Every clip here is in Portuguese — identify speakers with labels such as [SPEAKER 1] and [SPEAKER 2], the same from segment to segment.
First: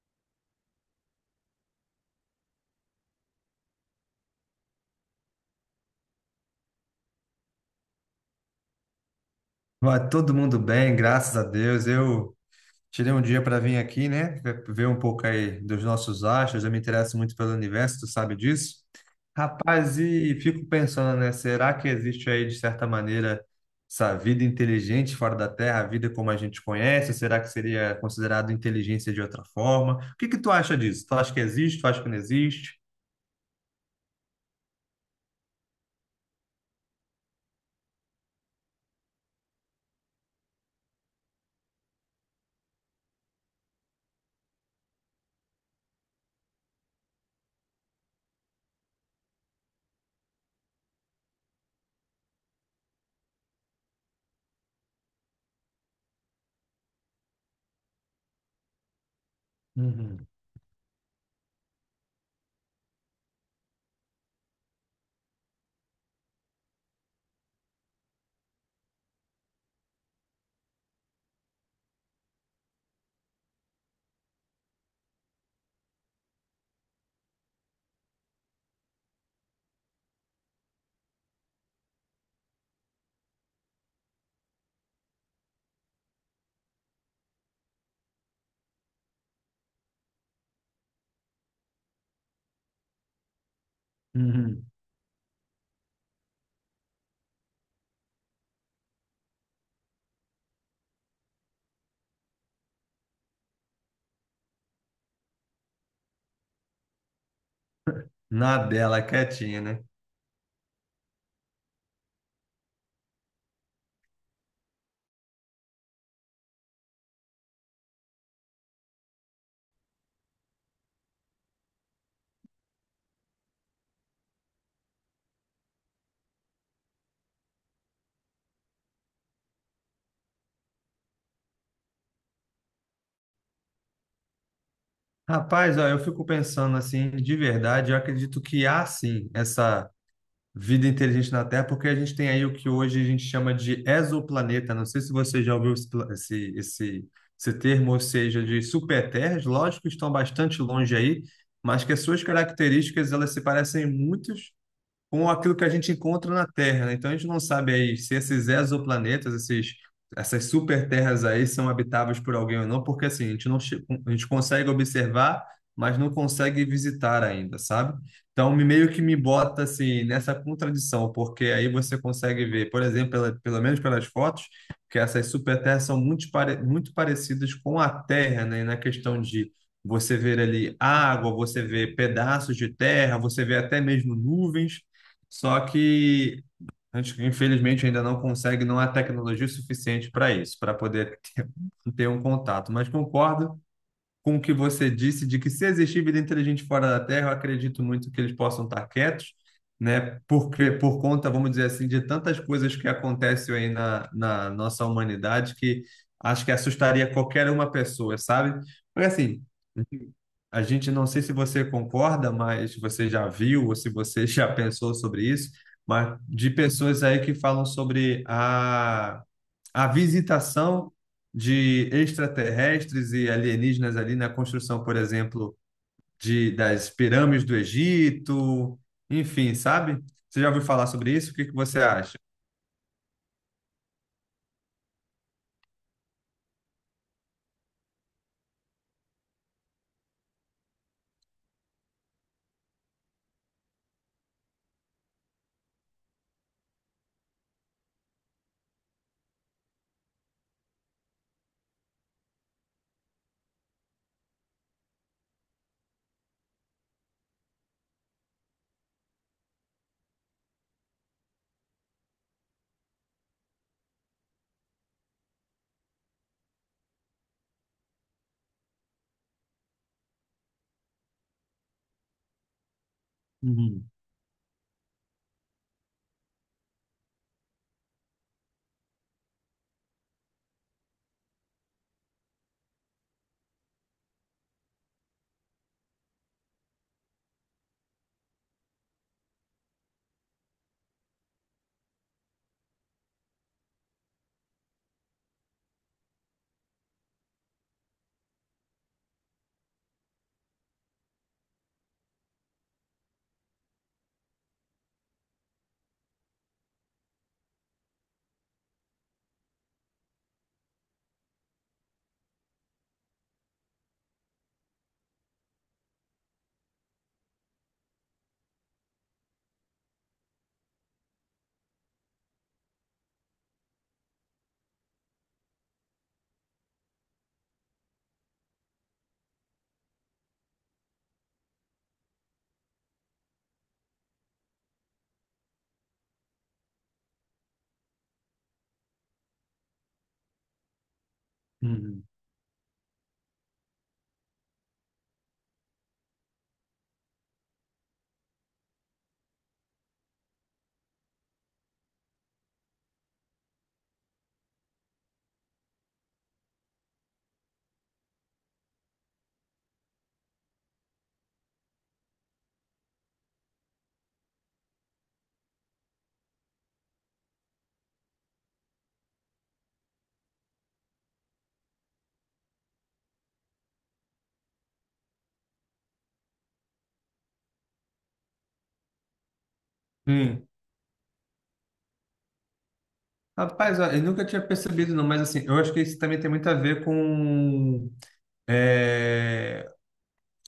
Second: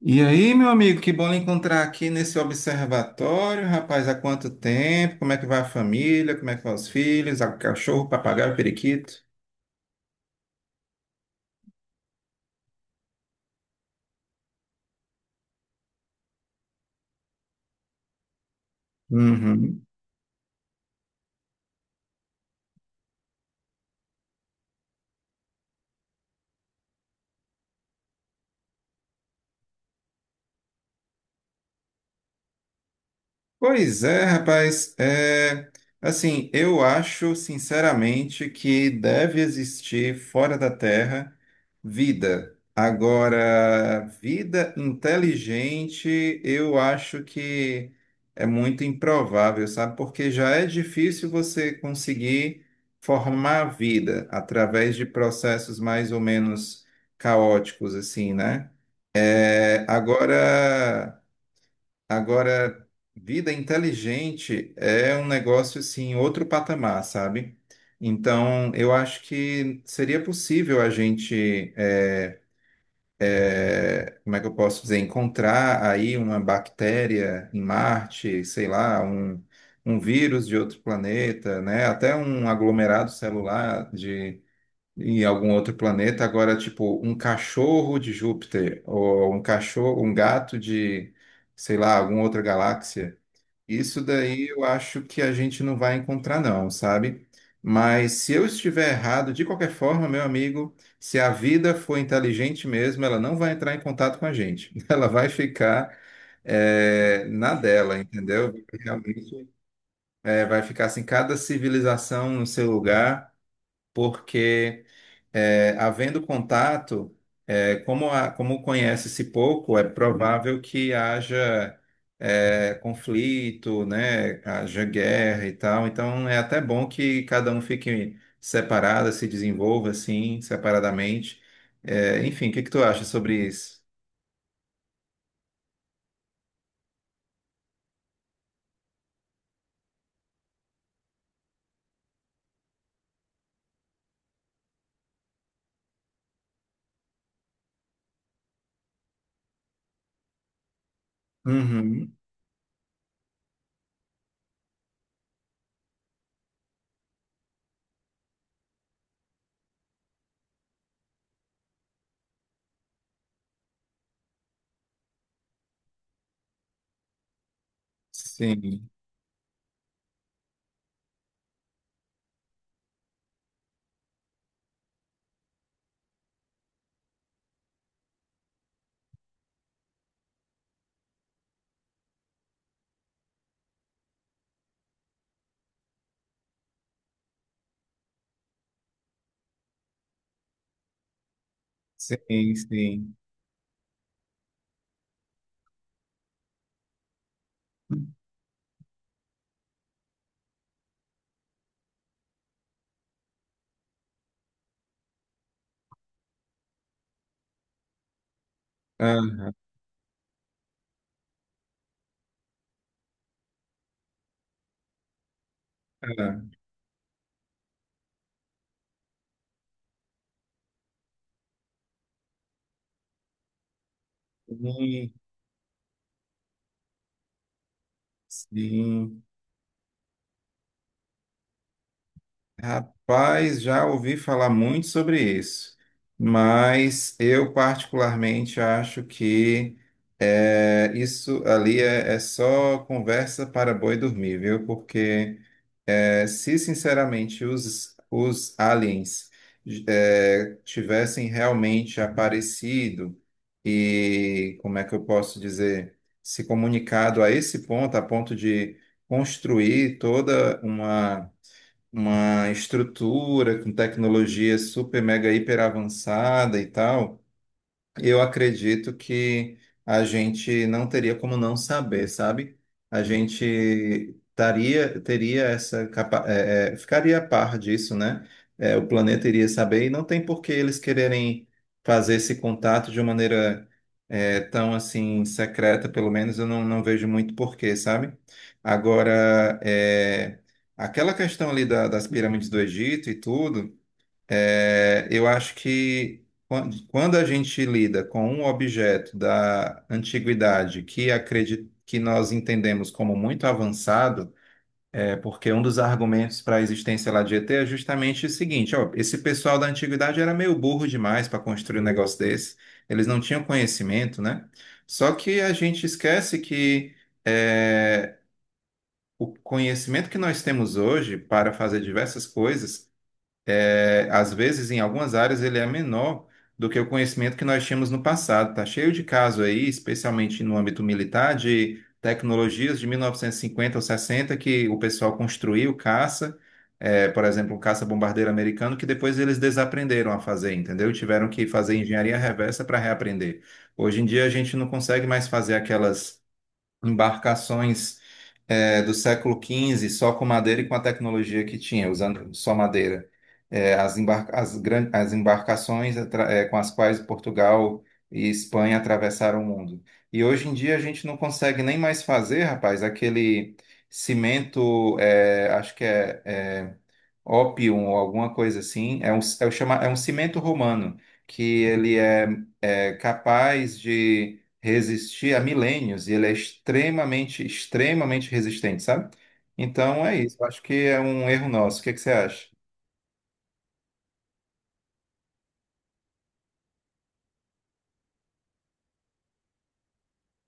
[SPEAKER 1] E aí, meu amigo, que bom lhe encontrar aqui nesse observatório, rapaz, há quanto tempo? Como é que vai a família? Como é que vão os filhos? O cachorro, o papagaio, o periquito?
[SPEAKER 2] Vai todo mundo bem, graças a Deus. Eu tirei um dia para vir aqui, né? Ver um pouco aí dos nossos astros. Eu me interesso muito pelo universo, tu sabe disso?
[SPEAKER 1] Uhum.
[SPEAKER 2] Rapaz, e fico pensando, né? Será que existe aí, de certa maneira, essa vida inteligente fora da Terra, a vida como a gente conhece? Será que seria considerado inteligência de outra forma? O que que tu acha disso? Tu acha que existe? Tu acha que não existe?
[SPEAKER 1] Pois é, rapaz. Assim, eu acho sinceramente que deve existir fora da Terra vida. Agora, vida inteligente, eu acho que é muito improvável, sabe? Porque já é difícil você conseguir formar vida através de processos mais ou menos caóticos, assim, né? É,
[SPEAKER 2] Uhum,
[SPEAKER 1] agora. Agora, vida inteligente é um negócio assim, outro patamar, sabe? Então, eu acho que seria possível a gente, como é que eu posso dizer, encontrar aí uma bactéria em Marte, sei lá, um vírus de outro planeta, né? Até um aglomerado celular de em algum outro planeta. Agora, tipo, um cachorro de Júpiter ou um cachorro, um gato de, sei lá, alguma outra galáxia. Isso daí eu
[SPEAKER 2] uhum.
[SPEAKER 1] acho que a gente não vai encontrar, não, sabe? Mas se eu estiver errado, de qualquer forma, meu amigo, se a vida for inteligente mesmo, ela não vai entrar em contato com a gente. Ela vai ficar, na dela, entendeu?
[SPEAKER 2] Na dela,
[SPEAKER 1] Realmente,
[SPEAKER 2] quietinha, né?
[SPEAKER 1] vai ficar assim, cada civilização no seu lugar, porque, é, havendo contato, como, como conhece-se pouco, é provável que haja conflito, né? Haja guerra e tal. Então é até bom que cada um fique separado, se desenvolva assim, separadamente. Enfim, o que que tu acha sobre isso?
[SPEAKER 2] Rapaz, ó, eu fico pensando assim, de verdade, eu acredito que há sim essa vida inteligente na Terra, porque a gente tem aí o que hoje a gente chama de exoplaneta. Não sei se você já ouviu esse, esse, esse termo, ou seja, de superterras. Lógico que estão bastante longe aí, mas que as
[SPEAKER 1] Uhum.
[SPEAKER 2] suas características elas se parecem muito com aquilo que a gente encontra na Terra, né? Então a gente não sabe aí se esses exoplanetas, essas superterras aí são habitáveis por alguém ou não, porque assim, a gente consegue observar, mas não consegue visitar ainda, sabe? Então me
[SPEAKER 1] Sim,
[SPEAKER 2] meio que me bota assim nessa contradição, porque aí você consegue ver, por exemplo, pelo menos pelas fotos, que essas superterras são muito, muito parecidas com a Terra, né? Na questão de você ver ali água, você vê pedaços de terra, você vê até mesmo nuvens, só que a gente, infelizmente, ainda não consegue, não há tecnologia suficiente para isso, para poder ter um
[SPEAKER 1] sim,
[SPEAKER 2] contato. Mas
[SPEAKER 1] sim.
[SPEAKER 2] concordo com o que você disse de que, se existir vida inteligente fora da Terra, eu acredito muito que eles possam estar quietos, né? Porque, por conta, vamos dizer assim, de tantas coisas que acontecem aí na nossa humanidade que acho que assustaria qualquer uma pessoa, sabe? Porque assim.
[SPEAKER 1] Ah,
[SPEAKER 2] A gente não sei se você concorda, mas você já viu ou se você já pensou sobre isso, mas de
[SPEAKER 1] ah.
[SPEAKER 2] pessoas aí que falam sobre a visitação de extraterrestres e alienígenas ali na construção, por
[SPEAKER 1] Sim,
[SPEAKER 2] exemplo, das pirâmides do Egito,
[SPEAKER 1] sim.
[SPEAKER 2] enfim, sabe? Você já ouviu falar sobre isso? O que que você acha?
[SPEAKER 1] Rapaz, já ouvi falar muito sobre isso, mas eu particularmente acho que isso ali é só conversa para boi dormir, viu? Porque se sinceramente os aliens tivessem realmente aparecido e, como é que eu posso dizer, se comunicado a esse ponto, a ponto de construir toda uma estrutura com tecnologia super, mega, hiper avançada e tal. Eu acredito que a gente não teria como não saber, sabe? A
[SPEAKER 2] Uhum,
[SPEAKER 1] gente teria essa capa ficaria a par disso, né? É, o planeta iria saber e não tem por que eles quererem fazer esse contato de uma maneira tão assim secreta, pelo menos eu não vejo muito porquê, sabe? Agora, aquela questão ali das pirâmides do Egito e tudo. Eu acho que quando a gente lida com um objeto da antiguidade que acredito que nós entendemos como muito avançado, é porque um dos argumentos para a existência lá de ET é justamente o seguinte, ó, esse pessoal da antiguidade era meio burro demais para construir um negócio desse, eles não tinham conhecimento, né? Só que a gente esquece que é, o conhecimento que nós temos hoje para fazer diversas coisas às vezes, em algumas áreas, ele é menor do que o conhecimento que nós tínhamos no passado. Está cheio de caso aí, especialmente no âmbito militar, de tecnologias de 1950 ou 60 que o pessoal construiu, caça, por exemplo, um caça-bombardeiro americano, que depois eles desaprenderam a fazer, entendeu? Tiveram que fazer
[SPEAKER 2] uhum.
[SPEAKER 1] engenharia reversa para reaprender. Hoje em dia, a gente não consegue mais fazer aquelas embarcações do século XV só com madeira e com a tecnologia que tinha, usando só madeira. As embarcações com as quais Portugal e Espanha atravessaram o mundo. E hoje em dia a gente não consegue nem mais fazer, rapaz, aquele cimento, acho que é ópium ou alguma coisa assim, é um cimento romano, que ele é capaz de resistir a milênios e ele é extremamente, extremamente resistente, sabe? Então é isso. Eu
[SPEAKER 2] Hum.
[SPEAKER 1] acho que é um erro nosso. O que é que você acha?
[SPEAKER 2] Rapaz, ó, eu nunca tinha percebido, não, mas assim, eu acho que isso também tem muito a ver com eh,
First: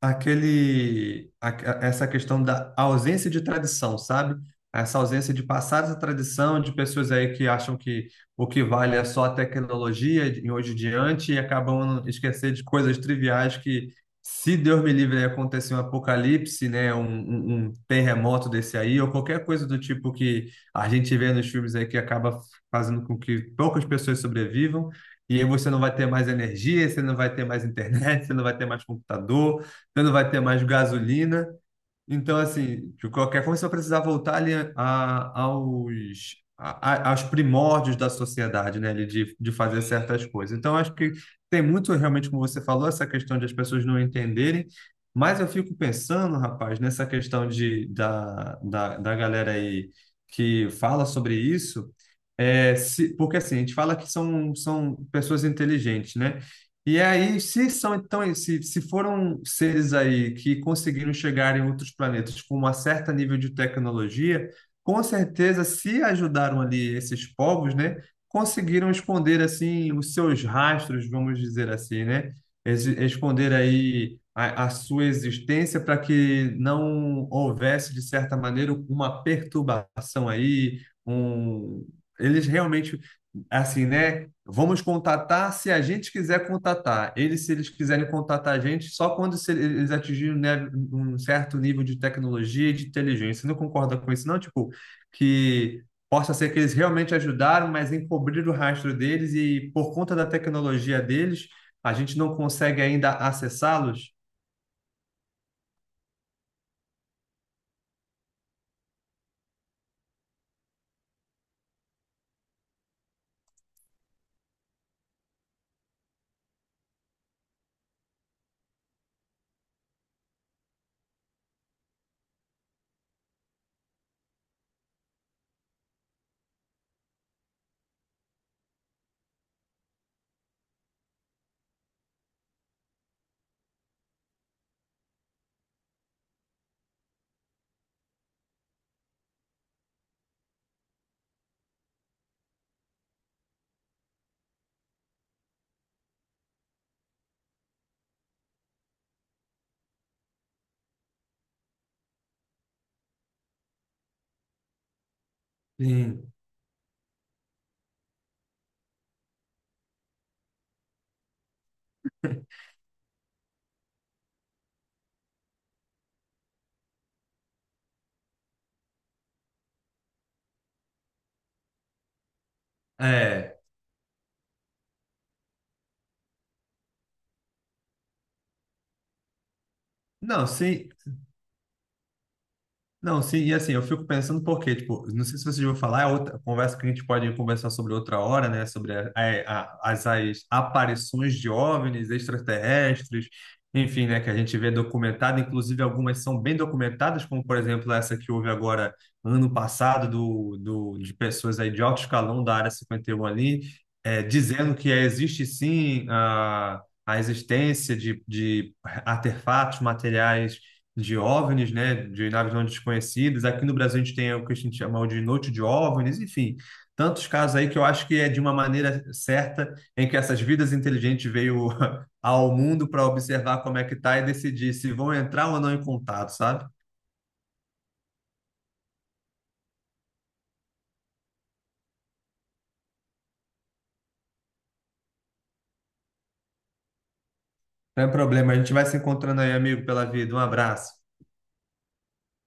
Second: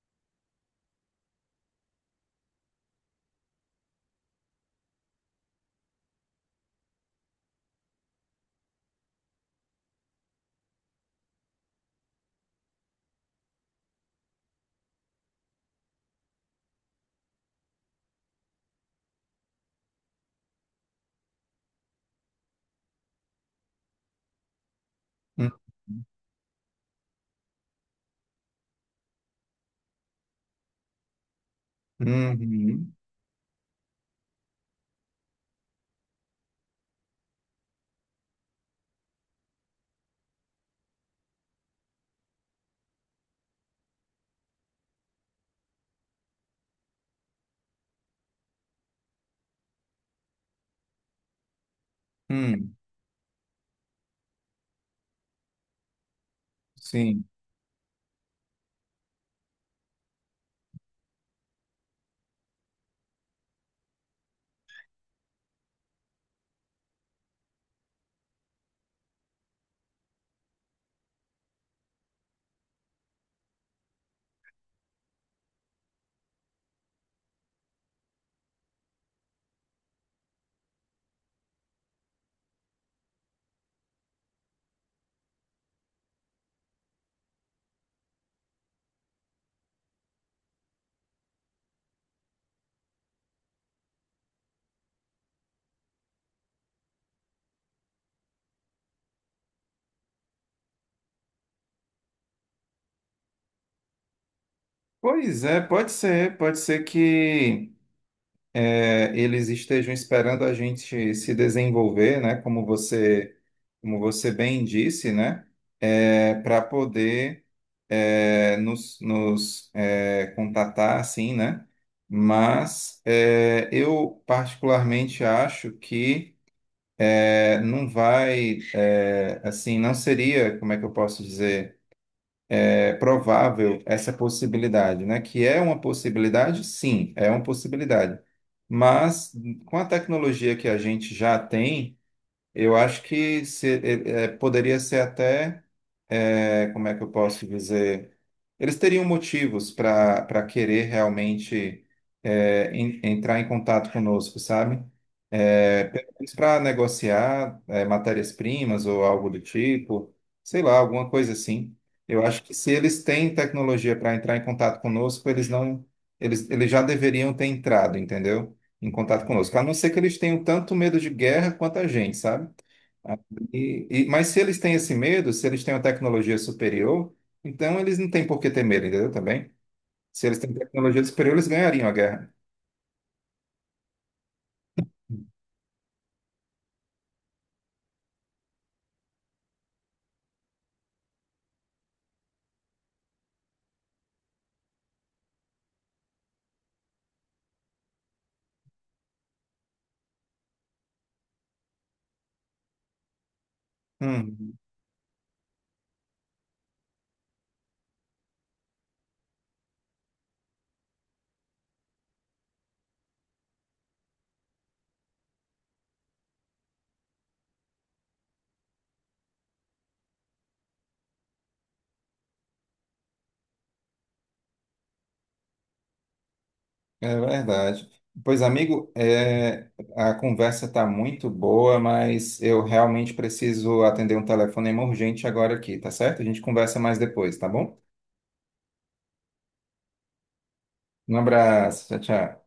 [SPEAKER 2] aquele a- essa questão da ausência de tradição, sabe? Essa ausência de passar essa tradição de pessoas aí que acham que o que vale é só a tecnologia de hoje em diante e acabam esquecendo de coisas triviais que, se Deus me livre, aí acontecer um apocalipse, né, um terremoto desse aí, ou qualquer coisa do tipo que a gente vê nos filmes aí que acaba fazendo com que poucas pessoas sobrevivam, e aí
[SPEAKER 1] Hum.
[SPEAKER 2] você não vai ter mais energia, você não vai ter mais internet, você não vai ter mais computador, você não vai ter mais gasolina. Então,
[SPEAKER 1] Uhum.
[SPEAKER 2] assim, de qualquer forma, você vai precisar voltar aos primórdios da sociedade, né? Ali de fazer certas coisas. Então, acho que tem muito, realmente, como você falou, essa questão de as pessoas não entenderem. Mas eu fico pensando, rapaz, nessa questão da galera aí que fala sobre isso.
[SPEAKER 1] Hum,
[SPEAKER 2] Porque assim, a gente fala que são pessoas inteligentes, né? E
[SPEAKER 1] sim.
[SPEAKER 2] aí, se são então, se foram seres aí que conseguiram chegar em outros planetas com uma certa nível de tecnologia, com certeza, se ajudaram ali esses povos, né, conseguiram esconder assim os seus rastros, vamos dizer assim, né, esconder aí a sua existência para que não houvesse de certa maneira uma perturbação aí, um, eles realmente assim, né? Vamos contatar se a gente quiser contatar. Eles, se eles quiserem contatar a gente, só quando eles atingirem, né, um certo nível de tecnologia e de inteligência. Você não concorda com isso, não? Tipo, que possa ser que eles realmente ajudaram, mas encobriram o rastro deles e, por conta da tecnologia deles, a gente não consegue ainda acessá-los?
[SPEAKER 1] Pois é, pode ser. Pode ser que eles estejam esperando a gente se desenvolver, né? Como você bem disse, né? Para poder, nos contatar, assim, né? Mas eu particularmente acho que não vai, assim, não seria, como é que eu posso dizer, provável essa possibilidade, né? Que é uma possibilidade, sim, é uma possibilidade. Mas com a tecnologia que a gente já tem, eu acho que poderia ser até como é que eu posso dizer? Eles teriam motivos para querer realmente entrar em contato conosco, sabe? Pelo
[SPEAKER 2] Sim.
[SPEAKER 1] menos para negociar matérias-primas ou algo do tipo, sei lá, alguma coisa assim. Eu acho que se eles têm tecnologia para entrar em contato conosco, eles não, eles já deveriam ter entrado, entendeu? Em contato conosco. A não ser que eles tenham tanto medo de guerra quanto a gente, sabe?
[SPEAKER 2] É.
[SPEAKER 1] Mas se eles têm esse medo, se eles têm uma tecnologia superior, então eles não têm por que ter medo, entendeu? Também. Se eles
[SPEAKER 2] Não,
[SPEAKER 1] têm
[SPEAKER 2] sim.
[SPEAKER 1] tecnologia superior, eles ganhariam a guerra.
[SPEAKER 2] Não, sim, e assim, eu fico pensando porque, tipo, não sei se vocês vão falar, é outra conversa que a gente pode conversar sobre outra hora, né? Sobre as aparições de OVNIs extraterrestres, enfim, né? Que a gente vê documentado, inclusive algumas são bem documentadas, como por exemplo essa que houve agora ano passado de pessoas aí de alto escalão da Área 51 ali, é,
[SPEAKER 1] Hum,
[SPEAKER 2] dizendo que existe sim a existência de artefatos materiais de OVNIs, né, de naves não desconhecidas. Aqui no Brasil a gente tem o que a gente chama de noite de OVNIs, enfim, tantos casos aí que eu acho que é de uma maneira certa em que essas vidas inteligentes veio ao mundo para observar como é que tá e decidir se vão entrar ou não em contato, sabe?
[SPEAKER 1] é verdade. Pois, amigo, a conversa está muito boa, mas eu realmente preciso atender um telefonema urgente agora aqui, tá certo? A gente conversa mais depois, tá bom?
[SPEAKER 2] Não é problema, a gente vai se encontrando aí, amigo, pela vida. Um abraço.
[SPEAKER 1] Um abraço, tchau, tchau.